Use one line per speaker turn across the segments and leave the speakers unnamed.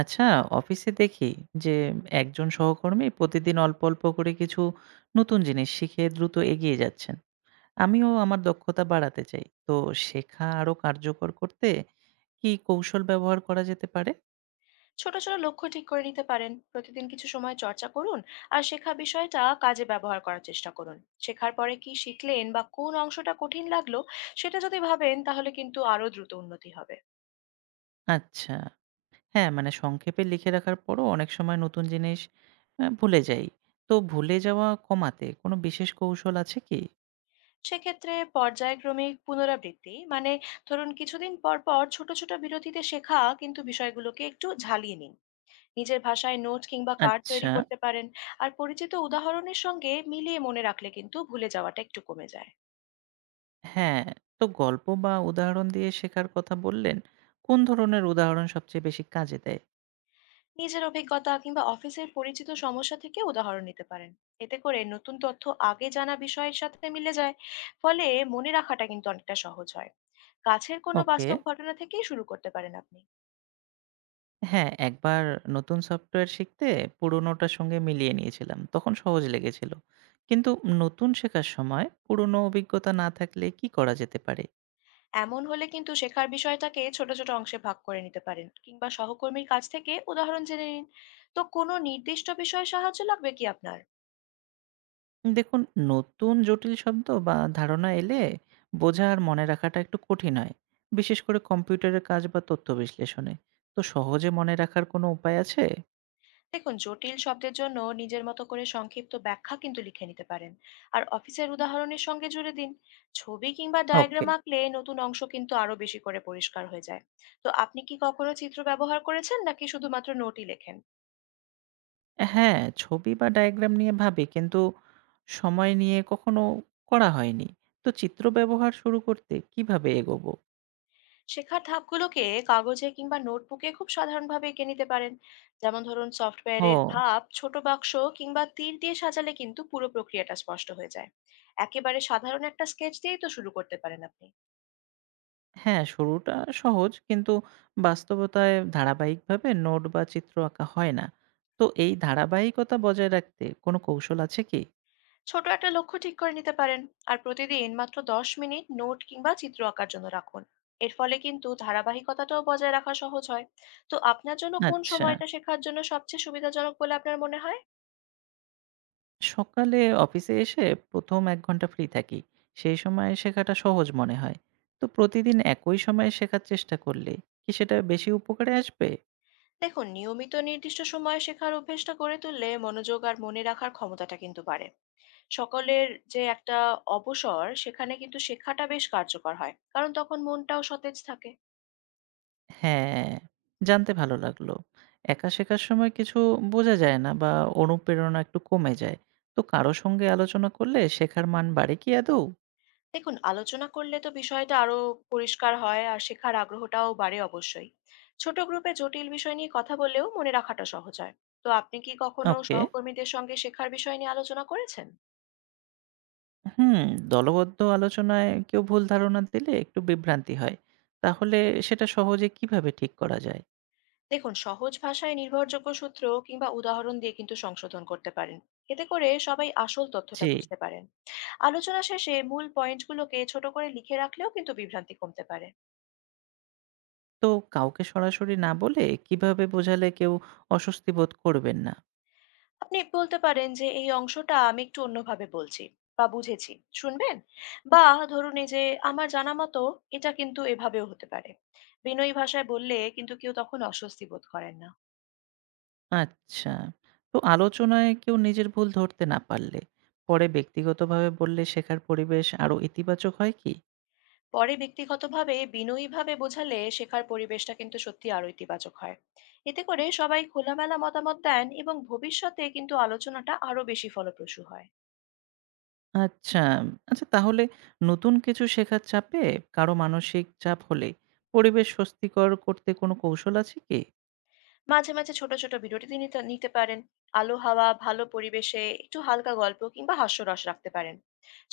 আচ্ছা, অফিসে দেখি যে একজন সহকর্মী প্রতিদিন অল্প, অল্প করে কিছু নতুন জিনিস শিখে দ্রুত এগিয়ে যাচ্ছেন। আমিও আমার দক্ষতা বাড়াতে চাই। তো শেখা আরো কার্যকর করতে কি কৌশল ব্যবহার করা যেতে পারে?
ছোট ছোট লক্ষ্য ঠিক করে নিতে পারেন। প্রতিদিন কিছু সময় চর্চা করুন আর শেখা বিষয়টা কাজে ব্যবহার করার চেষ্টা করুন। শেখার পরে কি শিখলেন বা কোন অংশটা কঠিন লাগলো সেটা যদি ভাবেন তাহলে কিন্তু আরো দ্রুত উন্নতি হবে।
আচ্ছা। হ্যাঁ, মানে সংক্ষেপে লিখে রাখার পরও অনেক সময় নতুন জিনিস ভুলে যাই। তো ভুলে যাওয়া কমাতে কোনো বিশেষ কৌশল আছে কি?
সেক্ষেত্রে পর্যায়ক্রমিক পুনরাবৃত্তি মানে ধরুন কিছুদিন পর পর ছোট ছোট বিরতিতে শেখা কিন্তু বিষয়গুলোকে একটু ঝালিয়ে নিন। নিজের ভাষায় নোট কিংবা কার্ড
আচ্ছা।
তৈরি করতে পারেন। আর পরিচিত উদাহরণের সঙ্গে মিলিয়ে মনে রাখলে কিন্তু ভুলে যাওয়াটা একটু কমে যায়।
হ্যাঁ, তো গল্প বা উদাহরণ দিয়ে শেখার কথা বললেন। কোন ধরনের উদাহরণ সবচেয়ে বেশি কাজে দেয়?
নিজের অভিজ্ঞতা কিংবা অফিসের পরিচিত সমস্যা থেকে উদাহরণ নিতে পারেন। এতে করে নতুন তথ্য আগে জানা বিষয়ের সাথে মিলে যায়, ফলে মনে রাখাটা কিন্তু অনেকটা সহজ হয়। কাছের কোনো
ওকে।
বাস্তব ঘটনা থেকেই শুরু করতে পারেন আপনি।
হ্যাঁ, একবার নতুন সফটওয়্যার শিখতে পুরনোটার সঙ্গে মিলিয়ে নিয়েছিলাম। তখন সহজ লেগেছিল। কিন্তু নতুন শেখার সময় পুরনো অভিজ্ঞতা না থাকলে কি করা যেতে পারে?
এমন হলে কিন্তু শেখার বিষয়টাকে ছোট ছোট অংশে ভাগ করে নিতে পারেন কিংবা সহকর্মীর কাছ থেকে উদাহরণ জেনে নিন। তো কোনো নির্দিষ্ট বিষয়ে সাহায্য লাগবে কি আপনার?
দেখুন, নতুন জটিল শব্দ বা ধারণা এলে বোঝা আর মনে রাখাটা একটু কঠিন হয়। বিশেষ করে কম্পিউটারের কাজ বা তথ্য বিশ্লেষণে। তো সহজে মনে রাখার কোনো উপায় আছে?
দেখুন, জটিল শব্দের জন্য নিজের মতো করে সংক্ষিপ্ত ব্যাখ্যা কিন্তু লিখে নিতে পারেন। আর অফিসের উদাহরণের সঙ্গে জুড়ে দিন। ছবি কিংবা
ওকে।
ডায়াগ্রাম আঁকলে নতুন অংশ কিন্তু আরো বেশি করে পরিষ্কার হয়ে যায়। তো আপনি কি কখনো চিত্র ব্যবহার করেছেন নাকি শুধুমাত্র নোটই লেখেন?
হ্যাঁ, ছবি বা ডায়াগ্রাম নিয়ে ভাবি কিন্তু সময় নিয়ে কখনো করা হয়নি। তো চিত্র ব্যবহার শুরু করতে কিভাবে এগোবো?
শেখার ধাপগুলোকে কাগজে কিংবা নোটবুকে খুব সাধারণভাবে এঁকে নিতে পারেন। যেমন ধরুন সফটওয়্যারের
ও
ধাপ ছোট বাক্স কিংবা তীর দিয়ে সাজালে কিন্তু পুরো প্রক্রিয়াটা স্পষ্ট হয়ে যায়। একেবারে সাধারণ একটা স্কেচ দিয়েই তো শুরু করতে পারেন আপনি।
হ্যাঁ, শুরুটা সহজ কিন্তু বাস্তবতায় ধারাবাহিকভাবে নোট বা চিত্র আঁকা হয় না। তো এই ধারাবাহিকতা বজায় রাখতে কোনো কৌশল আছে কি?
ছোট একটা লক্ষ্য ঠিক করে নিতে পারেন। আর প্রতিদিন মাত্র 10 মিনিট নোট কিংবা চিত্র আঁকার জন্য রাখুন। এর ফলে কিন্তু ধারাবাহিকতাটাও বজায় রাখা সহজ হয়। তো আপনার জন্য কোন
আচ্ছা,
সময়টা শেখার জন্য সবচেয়ে সুবিধাজনক বলে আপনার মনে হয়?
সকালে অফিসে এসে প্রথম ১ ঘন্টা ফ্রি থাকি। সেই সময়ে শেখাটা সহজ মনে হয়। তো প্রতিদিন একই সময়ে শেখার চেষ্টা করলে কি সেটা বেশি উপকারে আসবে?
দেখুন, নিয়মিত নির্দিষ্ট সময়ে শেখার অভ্যেসটা গড়ে তুললে মনোযোগ আর মনে রাখার ক্ষমতাটা কিন্তু বাড়ে। সকলের যে একটা অবসর, সেখানে কিন্তু শেখাটা বেশ কার্যকর হয়, কারণ তখন মনটাও সতেজ থাকে।
হ্যাঁ, জানতে ভালো লাগলো। একা শেখার সময় কিছু বোঝা যায় না বা অনুপ্রেরণা একটু কমে যায়। তো কারো সঙ্গে আলোচনা করলে শেখার মান বাড়ে কি আদৌ?
দেখুন, আলোচনা করলে তো বিষয়টা আরো পরিষ্কার হয় আর শেখার আগ্রহটাও বাড়ে অবশ্যই। ছোট গ্রুপে জটিল বিষয় নিয়ে কথা বললেও মনে রাখাটা সহজ হয়। তো আপনি কি কখনো
ওকে।
সহকর্মীদের সঙ্গে শেখার বিষয় নিয়ে আলোচনা করেছেন?
হুম, দলবদ্ধ আলোচনায় কেউ ভুল ধারণা দিলে একটু বিভ্রান্তি হয়। তাহলে সেটা সহজে কিভাবে ঠিক করা যায়?
দেখুন, সহজ ভাষায় নির্ভরযোগ্য সূত্র কিংবা উদাহরণ দিয়ে কিন্তু সংশোধন করতে পারেন। এতে করে সবাই আসল তথ্যটা
জি।
বুঝতে পারেন। আলোচনা শেষে মূল পয়েন্টগুলোকে ছোট করে লিখে রাখলেও কিন্তু বিভ্রান্তি কমতে পারে।
তো কাউকে সরাসরি না বলে কিভাবে বোঝালে কেউ অস্বস্তি বোধ করবেন না?
আপনি বলতে পারেন যে এই অংশটা আমি একটু অন্যভাবে বলছি বা বুঝেছি, শুনবেন, বা ধরুন এই যে আমার জানা মতো এটা কিন্তু এভাবেও হতে পারে। বিনয়ী ভাষায় বললে কিন্তু কেউ তখন অস্বস্তি বোধ করেন না।
আচ্ছা। তো আলোচনায় কেউ নিজের ভুল ধরতে না পারলে, পরে ব্যক্তিগতভাবে বললে শেখার পরিবেশ আরো ইতিবাচক হয় কি?
পরে ব্যক্তিগতভাবে বিনয়ীভাবে বোঝালে শেখার পরিবেশটা কিন্তু সত্যি আরো ইতিবাচক হয়। এতে করে সবাই খোলামেলা মতামত দেন এবং ভবিষ্যতে কিন্তু আলোচনাটা আরো বেশি ফলপ্রসূ হয়।
আচ্ছা, আচ্ছা তাহলে নতুন কিছু শেখার চাপে কারো মানসিক চাপ হলে পরিবেশ স্বস্তিকর করতে কোনো কৌশল আছে কি?
মাঝে, মাঝে ছোট, ছোট বিরতি নিতে নিতে পারেন। আলো হাওয়া, ভালো পরিবেশে একটু হালকা গল্প কিংবা হাস্যরস রাখতে পারেন।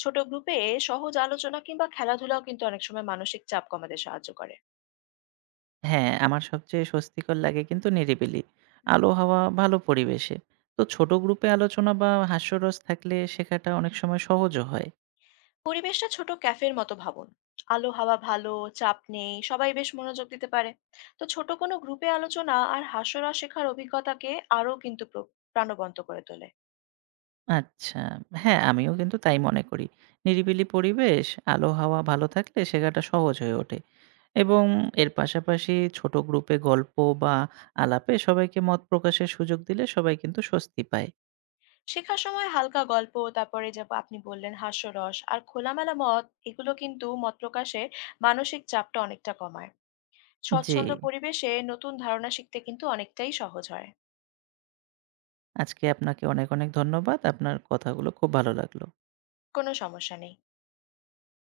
ছোট গ্রুপে সহজ আলোচনা কিংবা খেলাধুলাও কিন্তু অনেক সময় মানসিক চাপ কমাতে সাহায্য করে।
হ্যাঁ, আমার সবচেয়ে স্বস্তিকর লাগে কিন্তু নিরিবিলি,
হুম।
আলো হাওয়া, ভালো পরিবেশে। তো ছোট গ্রুপে আলোচনা বা হাস্যরস থাকলে শেখাটা অনেক সময় সহজও হয়।
পরিবেশটা ছোট ক্যাফের মতো ভাবুন। আলো হাওয়া ভালো, চাপ নেই, সবাই বেশ মনোযোগ দিতে পারে। তো ছোট কোনো গ্রুপে আলোচনা আর হাস্যরস শেখার অভিজ্ঞতাকে আরো কিন্তু প্রাণবন্ত করে তোলে।
আচ্ছা। হ্যাঁ, আমিও কিন্তু তাই মনে করি। নিরিবিলি পরিবেশ, আলো হাওয়া ভালো থাকলে শেখাটা সহজ হয়ে ওঠে এবং এর পাশাপাশি ছোট গ্রুপে গল্প বা আলাপে সবাইকে মত প্রকাশের সুযোগ দিলে সবাই কিন্তু স্বস্তি পায়।
শেখার সময় হালকা গল্প, তারপরে যে আপনি বললেন হাস্যরস আর খোলামেলা মত, এগুলো কিন্তু মত প্রকাশে মানসিক চাপটা অনেকটা কমায়।
জি,
স্বচ্ছন্দ পরিবেশে নতুন ধারণা শিখতে কিন্তু অনেকটাই সহজ হয়।
আজকে আপনাকে অনেক, অনেক ধন্যবাদ। আপনার কথাগুলো খুব ভালো লাগলো।
কোনো সমস্যা নেই।